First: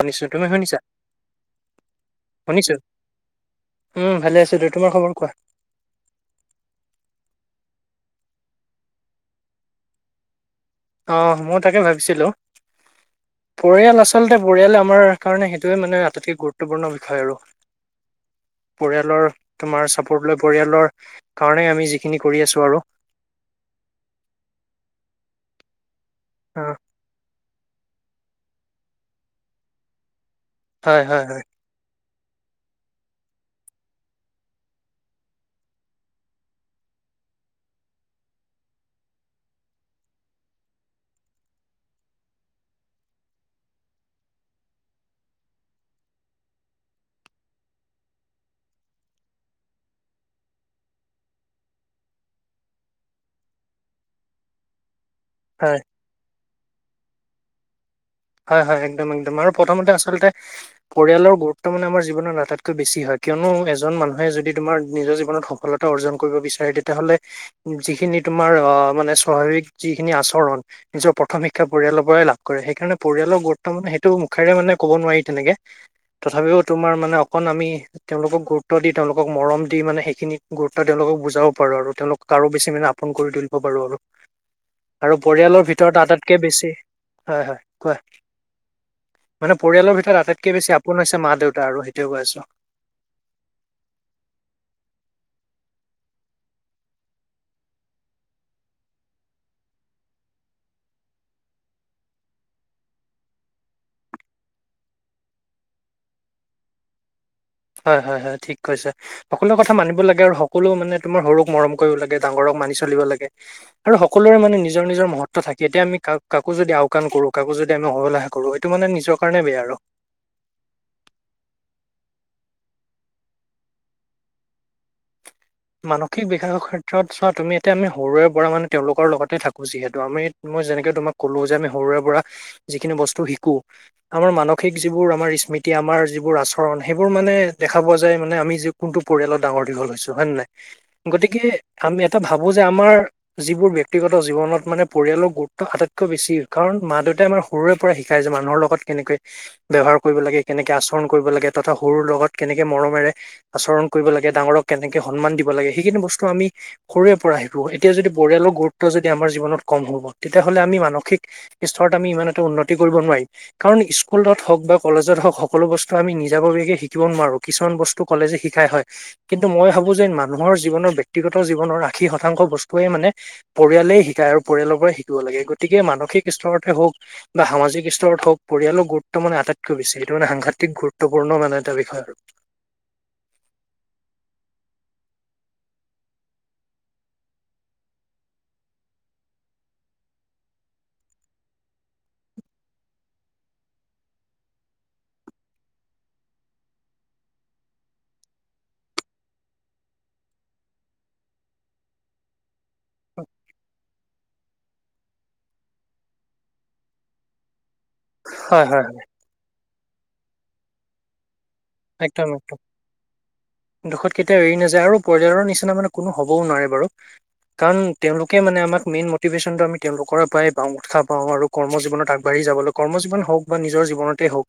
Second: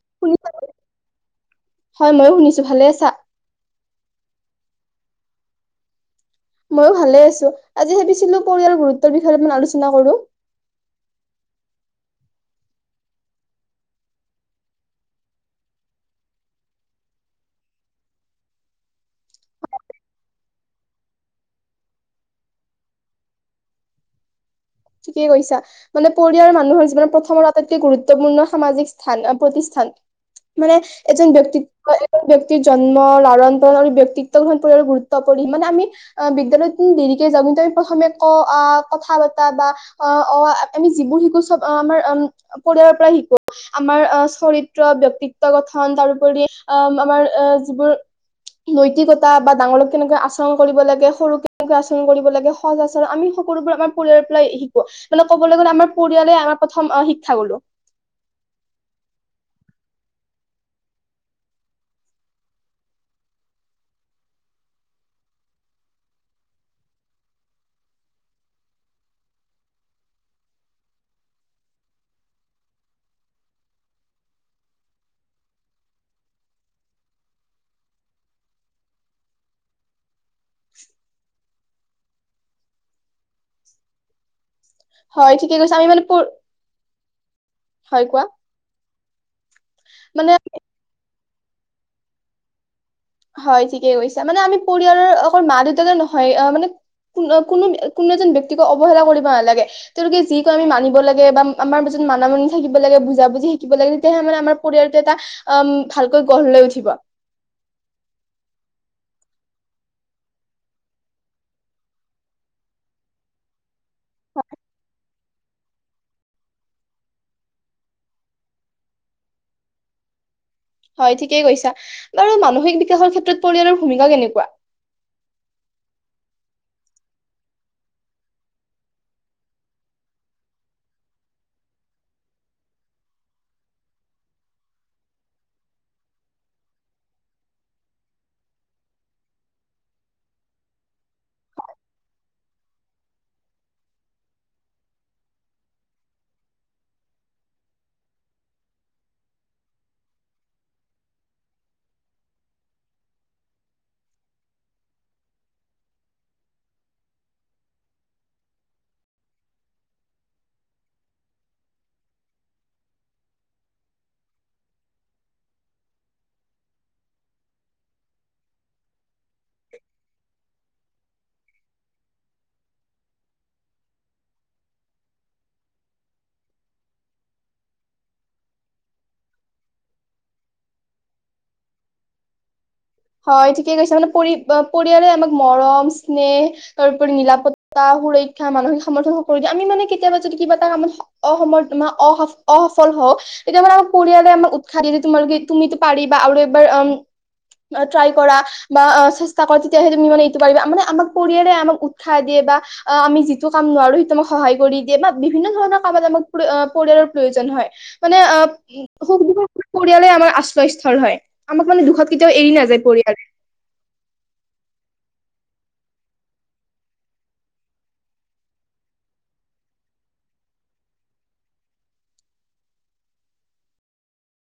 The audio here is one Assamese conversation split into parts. শুনিছো তুমি শুনিছানে, শুনিছা হয় ময়ো শুনিছো ভালে আছা। উম ভালে আছিলো দে তোমাৰ খবৰ কোৱা। ময়ো ভালে আছো আজি ভাবিছিলো পৰিয়ালৰ গুৰুত্বৰ বিষয়েই আলোচনা কৰো। অ' মই তাকে ভাবিছিলো পৰিয়াল আচলতে পৰিয়াল আমাৰ কাৰণে সেইটোৱে মানে আটাইতকৈ গুৰুত্বপূৰ্ণ বিষয় আৰু পৰিয়ালৰ তোমাৰ চাপোৰ্ট লৈ পৰিয়ালৰ কাৰণে আমি যিখিনি কৰি আছো আৰু। ঠিকে কৈছা। মানে পৰিয়াল অ মানুহৰ যিমান প্ৰথম তাতকে গুৰুত্বপূৰ্ণ সামাজিক স্থান প্ৰতিষ্ঠান। মানে হয় হয় এজন হয় ব্যক্তিত্ব ব্যক্তিৰ জন্ম লালন পৰন আৰু ব্যক্তিত্ব গ্ৰহণ পৰিলৈ গুৰুত্ব পৰি মানে আমি বিজ্ঞানত দেৰিকে যাওঁ কিন্তু আমি প্ৰথমে ক আহ কথা বা অ আ আমি যিবোৰ শিকো চব আমাৰম পৰিয়ালৰ পৰাই শিকো আমাৰ চৰিত্ৰ ব্যক্তিত্ব গঠন তাৰোপৰি আ আমাৰ যিবোৰ নৈতিকতা বা ডাঙৰক কেনেকৈ আচৰণ কৰিব লাগে সৰু কেনেকৈ আচৰণ কৰিব লাগে সজ আচৰণ আমি সকলোবোৰ আমাৰ পৰিয়ালৰ পৰাই শিকো। মানে ক'বলৈ গ'লে হয় আমাৰ পৰিয়াল আমাৰ প্ৰথম শিক্ষা গুৰু হয় হয় একদম এক্দম আৰু প্ৰথমতে আচলতে পৰিয়ালৰ গুৰুত্ব মানে আমাৰ জীৱনত আটাইতকৈ বেছি হয় কিয়নো এজন মানুহে যদি তোমাৰ নিজৰ জীৱনত সফলতা অৰ্জন কৰিব বিচাৰে তেতিয়াহলে যিখিনি তোমাৰ আহ মানে স্বাভাৱিক যিখিনি আচৰণ নিজৰ প্ৰথম শিক্ষা পৰিয়ালৰ পৰাই লাভ কৰে সেইকাৰণে পৰিয়ালৰ গুৰুত্ব মানে সেইটো মুখেৰে মানে কব নোৱাৰি তেনেকে তথাপিও তোমাৰ মানে অকণ আমি তেওঁলোকক গুৰুত্ব দি তেওঁলোকক মৰম দি মানে সেইখিনি গুৰুত্ব তেওঁলোকক বুজাও কৰো আৰু তেওঁলোক কাৰো বেছি মানে পোন কৰি তুলিব বাৰো আৰু আৰু হয় ঠিকে পৰিয়ালৰ কৈছে আমি ভিতৰত মানে আটাইতকে বেছি হয় হয়। কোৱা মানে পৰিয়ালৰ ভিতৰত মানে আটাইতকে বেছি আপোন আছে ছে মা দেউতা আৰু সেইটোয়ে কৈ আছো। হয় ঠিকে কৈছা মানে আমি পৰিয়ালৰ আক মা দেউতাকে নহয় মানে কোনো কোনো এজন ব্যক্তিক অৱহেলা কৰিব নালাগে। তেওঁলোকে যি ক আমি মানিব লাগে বা আমাৰ মত মানামানি থাকিব লাগে বুজা বুজি থাকিব লাগে, তেতিয়াহলে মানে আমাৰ পৰিয়াল এটা ভালকৈ গঢ় লৈ উঠিব। হয় হয় হয় ঠিক কৈছে সকলো কথা মানিব লাগে, আৰু সকলো মানে তোমাৰ সৰুক মৰম কৰিব লাগে ডাঙৰক মানি চলিব লাগে। আৰু সকলোৰে মানে নিজৰ নিজৰ মহৎ থাকে এতিয়া আমি কাকো যদি আওকাণ কৰোঁ কাকো যদি আমি অবহেলা কৰোঁ সেইটো মানে নিজৰ কাৰণে বেয়া আৰু। হয় ঠিকেই কৈছা বাৰু মানসিক বিকাশৰ ক্ষেত্ৰত পৰিয়ালৰ ভূমিকা কেনেকুৱা। মানসিক বিকাশৰ ক্ষেত্ৰত চোৱা তুমি এয়া আমি সৰুৰে পৰা মানে তেওঁলোকৰ লগতে থাকো যিহেতু আমি মই যেনেকে তোমাক কলো যে আমি সৰুৰে পৰা যিখিনি বস্তু শিকো আমাৰ মানসিক যিবোৰ আমাৰ স্মৃতি আমাৰ যিবোৰ আচৰণ সেইবোৰ মানে দেখা পোৱা যায় মানে আমি য কোনটো পৰিয়ালত ডাঙৰ দীঘল হৈছো হয়ে নাই। গতিকে আমি এটা ভাবো যে আমাৰ যিবোৰ ব্য্ক্তিগত জীৱনত মানে পৰিয়ালৰ গুৰুত্ব আটাইতকৈ বেছি কাৰণ মা দেউতাই আমাৰ সৰুৰে পৰা শিকাই যে মানুহৰ লগত কেনেকে ব ব্যৱহাৰ কৰিব লাগে কেনেকে আচৰণ কৰিব লাগে তথা সৰুৰ লগত কেনেকে মৰমেৰে আচৰণ কৰিব লাগে ডাঙৰক কেনেকে সন্মান দিব। সেইিনস আমি সৰুৰে পৰা শিকো এতিয়া যদি পৰিয়ালৰ গুৰুত্ব যদি আমাৰ জীৱনত কম হব তেতিয়াাহ'লে আমি মানসিক স্তৰত আমি ইমান এটা উন্নতি কৰিব নোৱাৰিম কাৰণ স্কুলত হওঁক বা কলেজত হওঁক সকলো বস্তু আমি নিজাববীয়াকে শিকিব নোৱাৰো কিছুমান বস্তু কলেজে শিকাই হয় কিন্তু মই ভাবো যে মানুহৰ জীৱনৰ ব্যয়ক্তিগত জীৱনৰ আশী শতাংশ বস্তুৱে মানে পৰিয়ালেই শিকায় আৰু পৰিয়ালৰ পৰা শিকিব লাগে গতিকে মানসিক স্তৰতে হওক বা সামাজিক স্তৰত হওক পৰিয়ালৰ গুৰুত্ব মানে আটাইতকৈ বেছি সেইটো মানে সাংঘাতিক গুৰুত্বপূৰ্ণ মানে এটা বিষয় আৰু। হয় ঠিকে কৈছে মানে পৰি পৰিয়ালে আমাক মৰম স্নেহ তাৰপৰি নিৰাপত্তা সুৰক্ষা মানসিক সামৰ্থন সকলোিয়ে আমি মানে কেতিয়াবা যদি কিবা এটা কামত অসফল হওঁ তেতিয়া মানে আমাক পৰিয়ালে আমাক উৎসাহ দিয়ে যে তোমালোকে তুমিতো পাৰিবা আৰু এবাৰ ট্ৰাই কৰা বা চেষ্টা কৰা তেতিয়াহ তুমি মানে নিটো পাৰিবা মানে আমাক পৰিয়ালে আমাক উৎসাহ দিয়ে বা অ' আমি যিটো কাম নোৱাৰো সেইটো মম সহায় কৰি দিয়ে বা বিভিন্ন ধৰণৰ কামত আমাক পৰিয়ালৰ প্ৰয়োজন হয়। মানে অ', হয় হয় হয় শু [unintelligible] পৰিয়ালে আমাৰ আশ্ৰয়স্থ্থল হয়। আমাক মান দুখত একদম কেতিয়া এৰি একদম নাযায়। পৰিয়ালে দুখত কেতিয়াও এৰি নাযায় আৰু। পৰিয়ালৰ নিচিনা মানে কোনো হ'বও নোৱাৰে বাৰু কাৰণ তেওঁলোকে মানে আমাক মেইন মটিভেশ্যনটো আমি তেওঁলোকৰ পৰাই পাওঁ উৎসাহ পাওঁ আৰু কৰ্ম জীৱনত আগবাঢ়ি যাবলৈ কৰ্ম জীৱন হওঁক বা নিজৰ জীৱনতে হওঁক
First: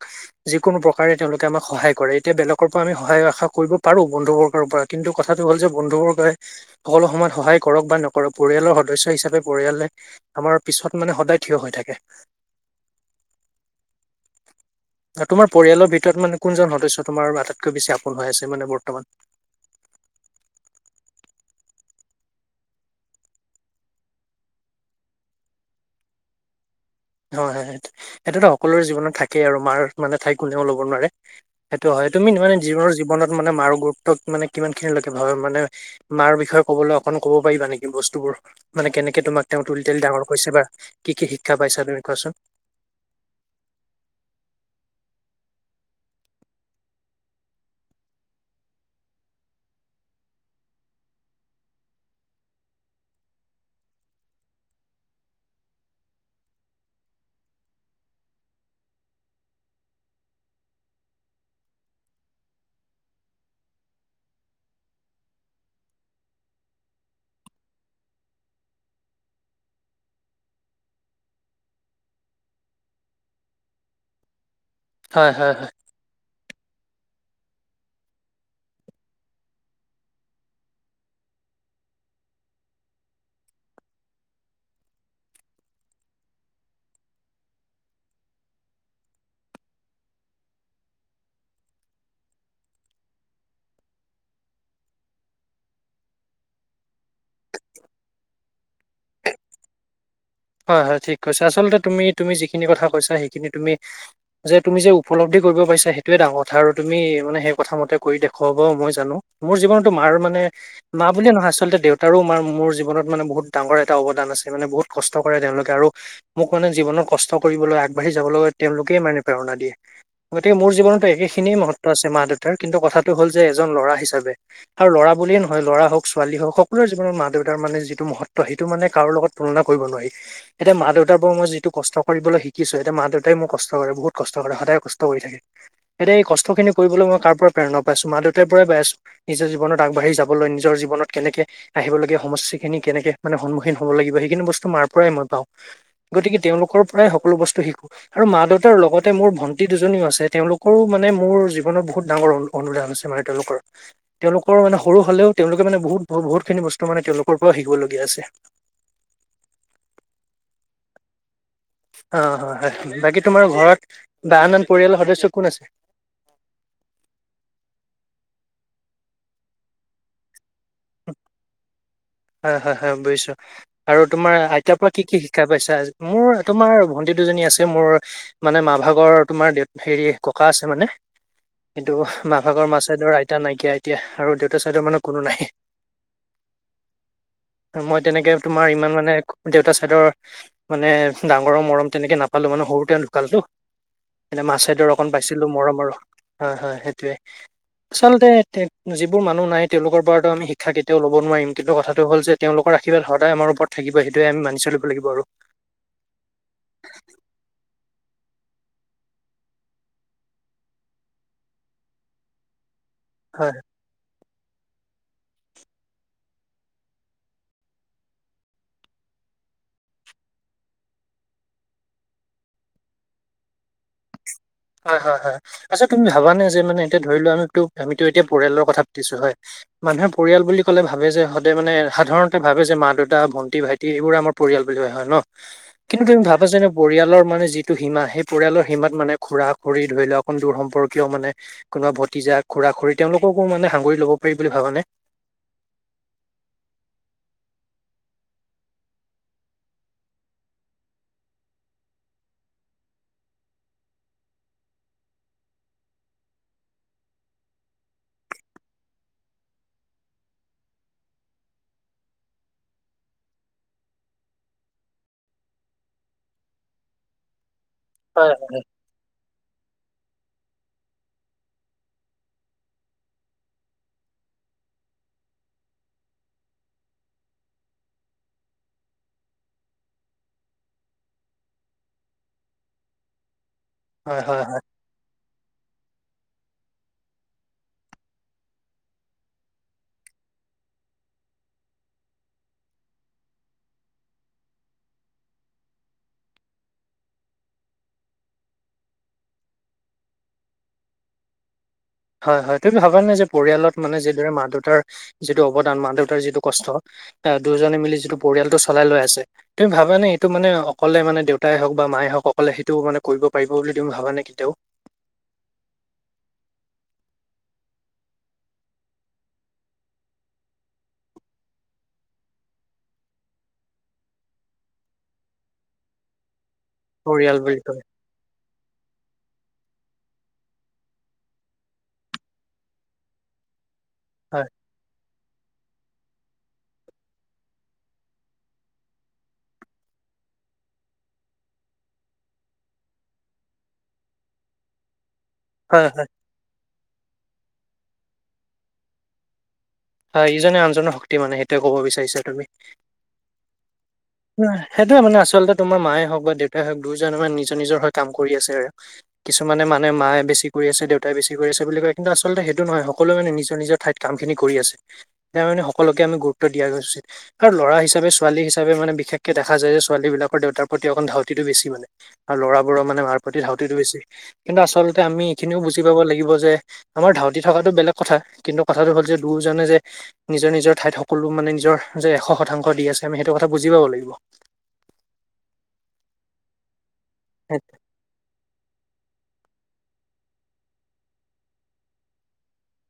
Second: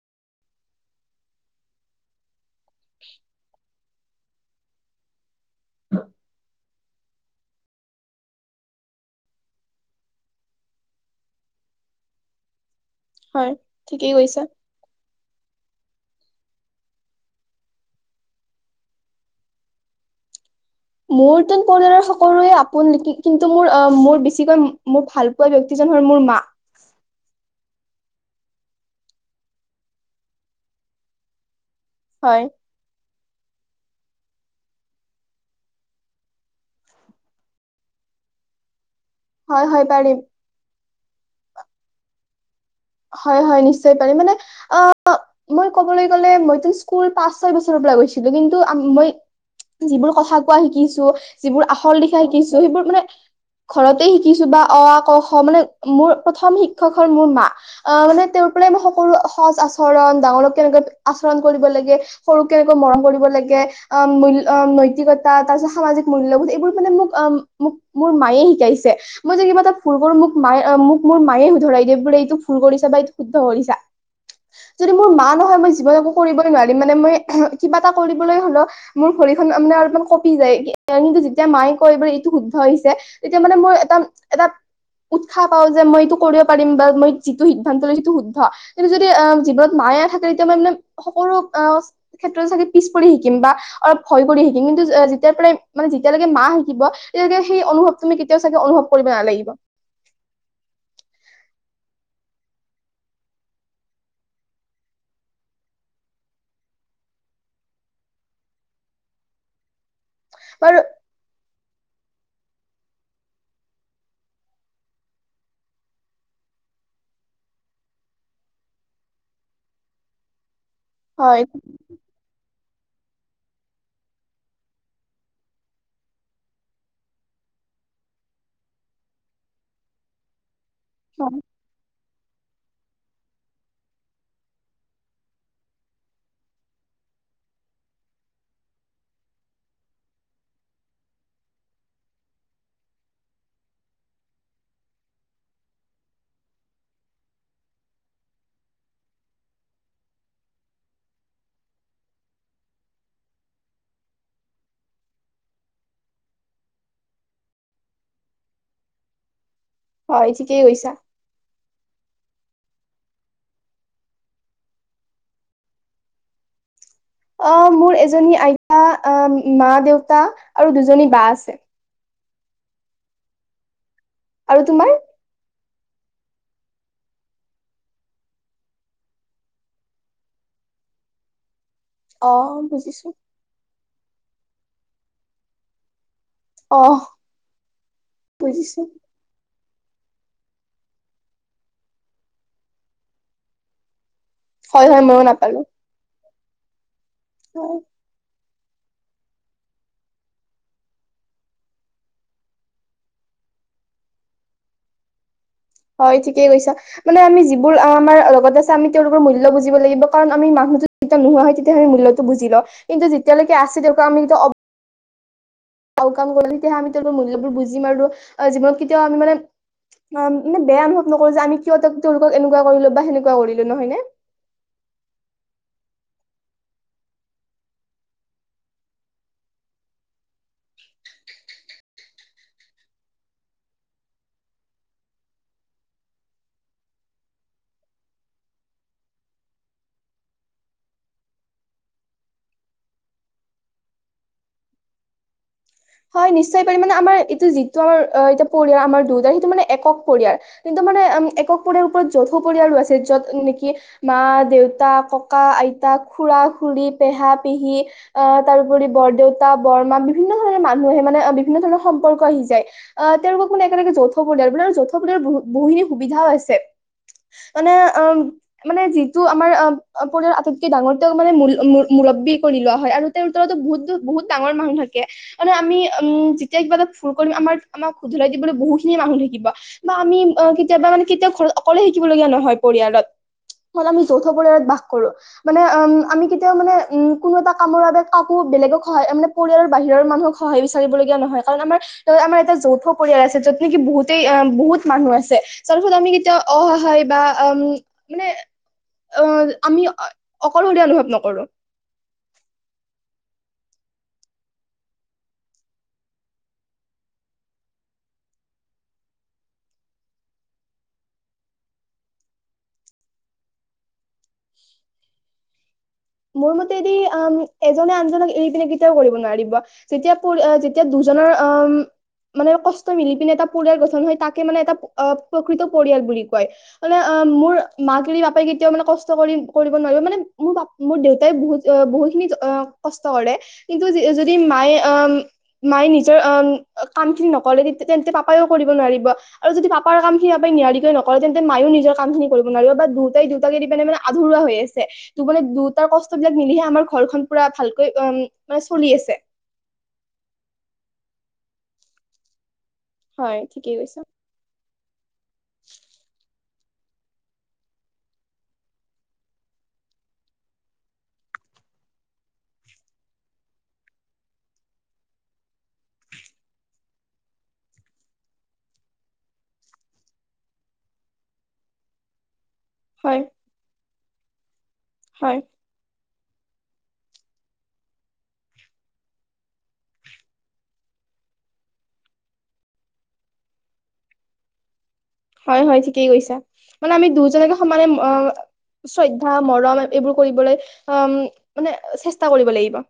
যিকোন প্ৰকাৰে তেওঁলোকে আমাক সহায় কৰে এতিয়া বেলেগৰ পৰা আমি সহায় আশা কৰিব পাৰো বন্ধু বৰ্গৰ পৰা কিন্তু কথাটো হল যে বন্ধু বৰ্গই সকলো সময়ত সহায় কৰক বা নকৰক পৰিয়ালৰ সদস্য় হিচাপে পৰিয়ালে আমাৰ পিছত মানে সদায় থিয় হৈ থাকে। হয়, ঠিকেই কৈছা। তোমাৰ পৰিয়ালৰ ভিতৰত মানে কোনজন সদস্য আটাইতকৈ বেছি আপোন হৈ আছে? মানে বৰ্তমান। মোৰ পৰিয়ালৰ সকলোৱে আপোন। কিন্তু মোৰ- মোৰ বেছিকৈ মোৰ ভাল পোৱা ব্যক্তিজন হ'ল মোৰ মা। হয়, হয় সেইটোতো সকলোৰে জীৱনত থাকেই আৰু মাৰ মানে ঠাই কোনেও ল'ব নোৱাৰে। সেইটো হয়, তুমি মানে জীনৰ -জীৱনত মানে মাৰ গুৰু্ব মানে কিমান খিনিলৈকে ভাৱা মানে মাৰ বিষয়ে কবলৈ অকন কব পাৰিবা নেকি, বস্তুবোৰ? মানে কেনেকে তোমাক তেওঁ হয় হয় তুলি- তালি পাৰিম ডাঙৰ কৰিছে বা কি কি শিক্ষা পাইছা? তুমি কোৱাচোন? হয়, হয় নিশ্চয় পাৰিম। মানে অ' মই কবলৈ গ'লে। মইতো স্কুল পাঁচ, ছয় বছৰৰ পৰা গৈছিলো। কিন্তু মই যিবোৰ কথা কোৱা শিকিছো যিবোৰ আখল লিখা শিকিছো। সেইবোৰ মানে ঘৰতে শিকিছো বা অ, ক, খ মানে মোৰ প্ৰথম শিক্ষক হ'ল মোৰ মা। অ' মানে তেওঁৰ পৰাই মই সকলো সচ- আচৰণ ডাঙৰক কেনেকৈ আচৰণ কৰিব লাগে। সৰুক কেনেকৈ মৰম কৰিব লাগে অ' মূল্য নৈতিকতা তাৰ পিছত সামাজিক মূল্যবোধ এইবোৰ মানে মোক অ' মোক মোৰ মায়ে শিকাইছে। মই যে কিবা এটা ভুল কৰো মোক মোক-মোক মোৰ মায়ে শুধৰাই দিয়ে বোৰে এইবোৰ- এইটো। ভূল কৰিছা বা এইটো শুদ্ধ কৰিছা। যদি মোৰ মা হয় হয় নহয় মই হয় জীৱনকো কৰিব নোৱাৰিম মানে মই। কিবা এটা কৰিবলৈ হ'লেও মোৰ ভৰিখন মানে অলপমান কঁপি যায়। কিন্তু যেতিয়া মায়ে কয় যে এইটো শুদ্ধ আহিছে। তেতিয়া মানে মই এটা এটা উৎসাহ পাওঁ যে মই এইটো কৰিব পাৰিম বা মই যিটো সিদ্ধান্ত লৈছো সিটো শুদ্ধ। কিন্তু যদি আ'হ জীৱনত মায়ে নাথাকে। তেতিয়া মই মানে সকলো আ'হ ক্ষেত্ৰতে চাগে পিছ পৰি থাকিম বা অলপ ভয় কৰি থাকিম। কিন্তু যেতিয়াৰ পৰাই মানে যেতিয়ালৈকে মা থাকিব তেতিয়ালৈকে সেই অনুভৱ তুমি কেতিয়াও চাগে অনুভৱ কৰিব নালাগিব। হয়, হয় ঠিক কৈছে আচলতে তুমি তুমি যিখিনি কথা কৈছা সেইখিনি তুমি যে তুমি যে উপলব্ধি কৰিব পাৰিছা। সেইটোৱে ডাঙৰ কথা আৰু তুমি মানে সেই কথা মতে কৰি দেখুৱাব মই জানো। মোৰ জীৱনত তোমাৰ মানে বাৰু মা বুলিয়ে নহয় আচলতে আচলতে দেউতাৰো আৰু মাৰ মোৰ জীৱনত মানে বহুত ডাঙৰটা অৱদান আছো। বহুত কষ্ট কৰে তেওঁলোকে আৰু মোক মানে জীৱনত কষ্ট কৰিবলৈ আগবাঢ়ি যাবলৈ তেওঁলোকে মানে প্ৰেৰণা দিয়ে। গতিকে মোৰ জীৱনতো হয় একখিনিয়েই মহত্ব আছে। মা- দেউতাৰ। কিন্তু কথাটো হ'ল যে এজন ল'ৰা হিচাপে আৰু ল'ৰা বুলিয়ে নহয়, ল'ৰা হ'ওক ছোৱালী হ'ওক সকলোৰে জীৱনত মা দেউতাৰ মানে যিটো মহত্ব সেইটো মানে কাৰো লগত তুলনা কৰিব নোৱাৰি। [unintelligible] এতিয়া মা দেউতাৰ পৰা মই যিটো কষ্ট কৰিবলৈ শিকি শিকিছো এতিয়া মা- দেউতাই মোক কষ্ট কৰে। বহুত কষ্ট কৰে সদায়ে কষ্ট কৰি থাকে। এতিয়া এই কষ্টখিনি কৰিবলৈ মই কাৰো পৰা প্ৰেৰণা পাইছো মা দেউতাই পৰাই পাই আছ নিজৰ জীৱনত আগবাঢ়ি যাবলৈ নিজৰ জীৱনত কেনেকে আহিবলগীয়া সমস্যাখিনি কেনেক মানে সন্মুখীন হব লাগিব সেইখিনি বস্তু মাৰ পৰাই মই পাওঁ গতিকে তেওঁলোকৰ পৰাই সকলো বস্তু শিকো আৰু মা দেউতাৰ লগতে মোৰ ভন্টি দুজনীও আছে তেওঁলোকৰো মানে মোৰ জীৱনৰ বহুত ডাঙৰ অনু অনুদান আছে মানে তেওঁলোকৰ তেওঁলোকৰ মানে সৰু হলেও তেওঁলোকে মানে বহুত বহুত খিনি বস্তু মানে তেওঁলোকৰ পৰাও শিকিবলগীয়া আছে। হয় ঠিকেই কৈছা। অ' হয়, হয় বাকী তোমাৰ ঘৰত বা আন আন পৰিয়ালৰ সদস্য কোন আছে? অ' মোৰ এজনী আইতা, অ'হ মা-দেউতা আৰু দুজনী বা আছে। হয়, হয়, হয় বুজিছো। আৰু তোমাৰ আৰু আইতাৰ তোমাৰ? পৰা কি কি শিক্ষা পাইছা? মোৰ, তোমাৰ ভন্টি দুজনী আছে, মোৰ মানে মা-ভাগৰ তোমাৰ দেউ হেৰি ককা আছে মানে। সেইটো অ', মা-ভাগৰ মা বুজিছোঁ। চাইডৰ আইতা নাইকিয়া। দিয়া আৰু দেউতা চাইদৰ মানুহ কোনো নাই। অহ, মই তেনেকে তোমাৰ বুজিছো। ইমান মানে দেউতা চাইদৰ মানে, ডাঙৰৰ মৰম তেনেকে নাপালো মানে সৰুতে ঢুকালেটো। এনে হয়, মা-চাইডৰ হয়, অকণ ময়ো পাইছিলো নাপালো। মৰম আৰু হয়, হয়। সেই। টোৱে, হয়, আচলতে যিবোৰ মানুহ নাই, তেওঁলোকৰ পৰাতো আমি শিক্ষা কেতিয়াও ল'ব নোৱাৰিম। কিন্তু কথা টো হ'ল যে তেওঁলোকৰ আশীৰ্বাদ সদায় আমাৰ ওপৰত থাকিব, সেইটোৱেই আমি মানি চলিব লাগিব আৰু। হয়, ঠিকেই কৈছা। মানে আমি যিবোৰ আমাৰ লগত আছে, আমি তেওঁলোকৰ মূল্য বুজিব লাগিব। কাৰণ আমি মানুহতো যেতিয়া নোহোৱা হয়, তেতিয়াহে মূল্যতটো বুজি লওঁ। কিন্তু হয় যেতিয়ালৈকে আছে, তেওঁকো আমি [unintelligible] অ। ভাল কাম কৰিলে, তেতিয়াহে আমি তেওঁলোকৰ মূল্যবোৰ বুজিম। আৰু জীৱনত কেতিয়াও আমি মানে মানে বেয়া অনুভৱ নকৰো যে, আমি কিয় তেওঁলোকক এনেকুৱা কৰিলো বা সেনেকুৱা কৰিলো। নহয় নে? হয় হয় হয়। আচ্ছা, তুমি ভাবা নে? যে মানে এতিয়া ধৰি লোৱা, আমি আমিতো এতিয়া পৰিয়ালৰ কথা পাতিছো হয়। মানুহে পৰিয়াল বুলি কলে ভাবে যে ইহঁতে মানে সাধাৰণতে ভাবে যে মা-দেউতা, ভন্টি-ভাইটি। এইবোৰ আমাৰ পৰিয়াল বুলি ভাৱে ন? কিন্তু তুমি ভাবা যে, পৰিয়ালৰ মানে যিটো সীমা। সেই পৰিয়ালৰ সীমাত মানে খুৰা খুৰী, ধৰি লোৱা, অকণ দূৰ সম্পৰ্কীয় মানে। কোনোবা ভতিজা, খুৰা খুৰী তেওঁলোককো মানে সাঙুৰি ল'ব পাৰি বুলি ভাবানে? হয় নিশ্চয় পাৰি। মানে আমাৰ এইটো যিটো আমাৰ এয়া পৰিয়াল। আমাৰ দেউতাৰ সেইটো মানে একক পৰিয়াল। কিন্তু মানে একক পৰিয়াল ওপৰত যৌথ পৰিয়ালো আছে। য'ত নেকি মা-দেউতা, ককা-আইতা খুৰা-খুৰী, পেহা-পেহী, অহ তাৰোপৰি বৰ-দেউতা বৰমা বিভিন্ন মানুহে মানে বিভিন্ন ধৰণৰ সম্পৰ্ক আহি যায়। অহ তেওঁলোকক মানে একেলগে যৌথ পৰিয়াল বুলি কয়, যৌথ পৰিয়ালৰ বহু বহুখিনি সুবিধাও আছে। মানে, অ', হয়। মানে যিটো আমাৰ অ পৰিয়ালৰ আটাইতকৈ ডাঙৰ তেওঁক মানে মুৰ মুৰব্বী কৰি লোৱা হয়। আৰু তেওঁৰ তলটো বহুত বহুত ডাঙৰ মানুহ থাকে। মানে, আমি উম যেতিয়া কিবা এটা ভুল কৰিম আমাৰ আমাক শুধৰাই দিবলৈ বহুতখিনি মানুহ থাকিব। বা আমি কেতিয়াবা মানে কেতিয়াও ঘৰত অকলে থাকিবলগীয়া নহয় পৰিয়ালত। [unintelligible] আমি হয় যৌথ হয় হয় হয় পৰিয়ালত বাস কৰো। মানে, উম আমি কেতিয়াও মানে, উম কোনো এটা কামৰ বাবে কাকো বেলেগক সহায়। মানে পৰিয়ালৰ বাহিৰৰ মানুহক সহায় বিচাৰিবলগীয়া নহয়। কাৰণ আমাৰ আমাৰ এটা যৌথ পৰিয়াল আছে। য'ত নেকি বহুতেই, বহুত মানুহ আছে। যাৰ ফলত আমি কেতিয়াও অসহায় বা উম, মানে অহ আমি অকলশৰীয়া অনুভৱ নকৰো। হয় হয়। তুমি ভাবানে? যে পৰিয়ালত মানে যিদৰে মা দেউতাৰ যিটো অৱদান। মা দেউতাৰ যিটো কষ্ট দুজনে মিলি যিটো পৰিয়ালটো চলাই লৈ আছে। তুমি ভাবানে? এইটো মানে অকলে মানে দেউতাই হওঁক বা মায়ে হওঁক। অকলে সেইটো মানে কৰিব পাৰিব বুলি তুমি ভাবানে? কেতিয়াও মোৰ মতেদি, আ ম এজনে আনজনক এৰি পিনে কেতিয়াও কৰিব নোৱাৰিব। যেতিয়া পৰি যেতিয়া দুজনৰ আ ম মানে কষ্ট মিলি পিনে এটা পৰিয়াল গঠন হয়। তাকে মানে এটা প্ৰকৃত পৰিয়াল বুলি কয়। মানে, অ', পৰিয়াল মোৰ বুলি কলে মাক এৰি পাপাই কি কেতিয়াও মানে কষ্ট কৰি কৰিব নোৱাৰিব। মানে মোৰ পা মোৰ দেউতাই বহুত বহুত খিনি কষ্ট কৰে। কিন্তু য যদি হয় মায়ে অ--ম মায়ে নিজৰ অ কাম খিনি নকৰে। তেয়া তেন্তে পাপাওঁ কৰিব নোৱাৰিব। আৰু যদি পাপাৰ কাম খিনি পাপায়ে নিয়াৰিকৈ নকৰে। তেন্তে মায়েও নিজৰ কামখিনি কৰিব নোৱাৰিব। বা দুটাই দুইটাক এৰি পিনে মানে আধৰুৱা হৈ আছে। ত মানে ত হয় হয় কষ্টবিলাক মিলিহে আমাৰ ঘৰখন পুৰা ভালকৈ অ উম চলি আছে। হয়, ইজনে আনজনৰ শক্তি মানে সেইটোৱে ক'ব বিচাৰিছা তুমি। হয় ঠিকেই কৈছা সেইটোয়ে মানে আচলতে তোমাৰ মায়ে হওঁক বা দেউ এ হওঁক দুজনে মানে নিজৰ নিজৰ হৈ কাম কৰি আছে। কিছুমানে মানে মায়ে বেছি কৰি আছে। দেউতাই বেছি কৰি আছে। বুলি কয় কিন্তু আচলতে, সেইটো নহয় সকলোৱে নিজৰ নিজৰ ঠাইত কামখিনি কৰি আছে। তাৰ মানে সকলোকে আমি গুৰুত্ব দিয়া উচিত। আৰু ল'ৰা হিচাপে ছোৱালী হিচাপে মানে বিশেষকে দেখা যায় যে ছোৱালী বিলাকৰ দেউতাৰ প্ৰতি অকণ ধাউতিটো বেছি মানে। আৰু ল'ৰাবোৰৰ মানে মাৰ হয় প্ৰতি ধাউতিটো বেছি। কিন্তু আচলতে আমি হয় এইখিনিও বুজি পাব লাগিব যে আমাৰ ধাউতি থকাটো বেলেগ কথা। কিন্তু কথাটো হ'ল যে দুয়োজনে যে নিজৰ নিজৰ ঠাইত সকলো মানে নিজৰ যে এশ শতাংশ দি আছে। আমি সেইটো কথা বুজি পাব লাগিব। হয় হয় ঠিকেই কৈছা। মানে আমি দুয়োজনকে সমানে অ চৈদ্ধা মৰম এইবোৰ কৰিবলৈ অ মানে চেষ্টা কৰিব লাগিব।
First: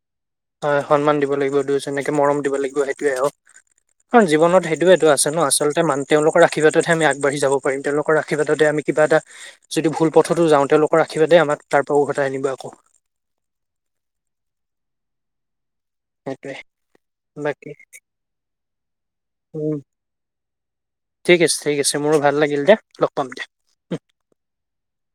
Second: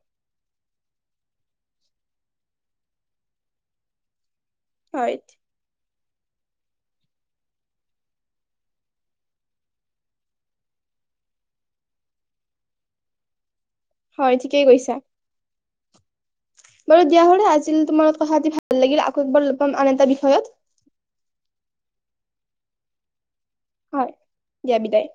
হয় সন্মান দিব লাগিব দুয়োজনকে মৰম দিব লাগিব। সেইটোয়ে আৰু হয় জীৱনত সেইটোৱেটো হয় আছে ন? আচলতে মানুহ তেওঁলোকৰ আশীৰ্বাদতহে আমি আগবাঢ়ি যাব পাৰিম। তেওঁলোকৰ আশীৰ্বাদতহে আমি কিবা এটা যদি ভুল পথতো যাওঁ। তেওঁলোকৰ আশীৰ্বাদে আমাক তাৰ পৰা উভতাই আনিব। আকৌ হয় ঠিকেই কৈছা। সেইটোৱে বাৰু, দিয়া হ'লে বাকী আজিলে তোমাৰ লগত কথা পাতি ভা লাগিলে আক উম ঠিক আছে ঠিক আছে, মোৰো ভাল লাগিল দে। লগ পাম দে। হয় দিয়া বিদায়।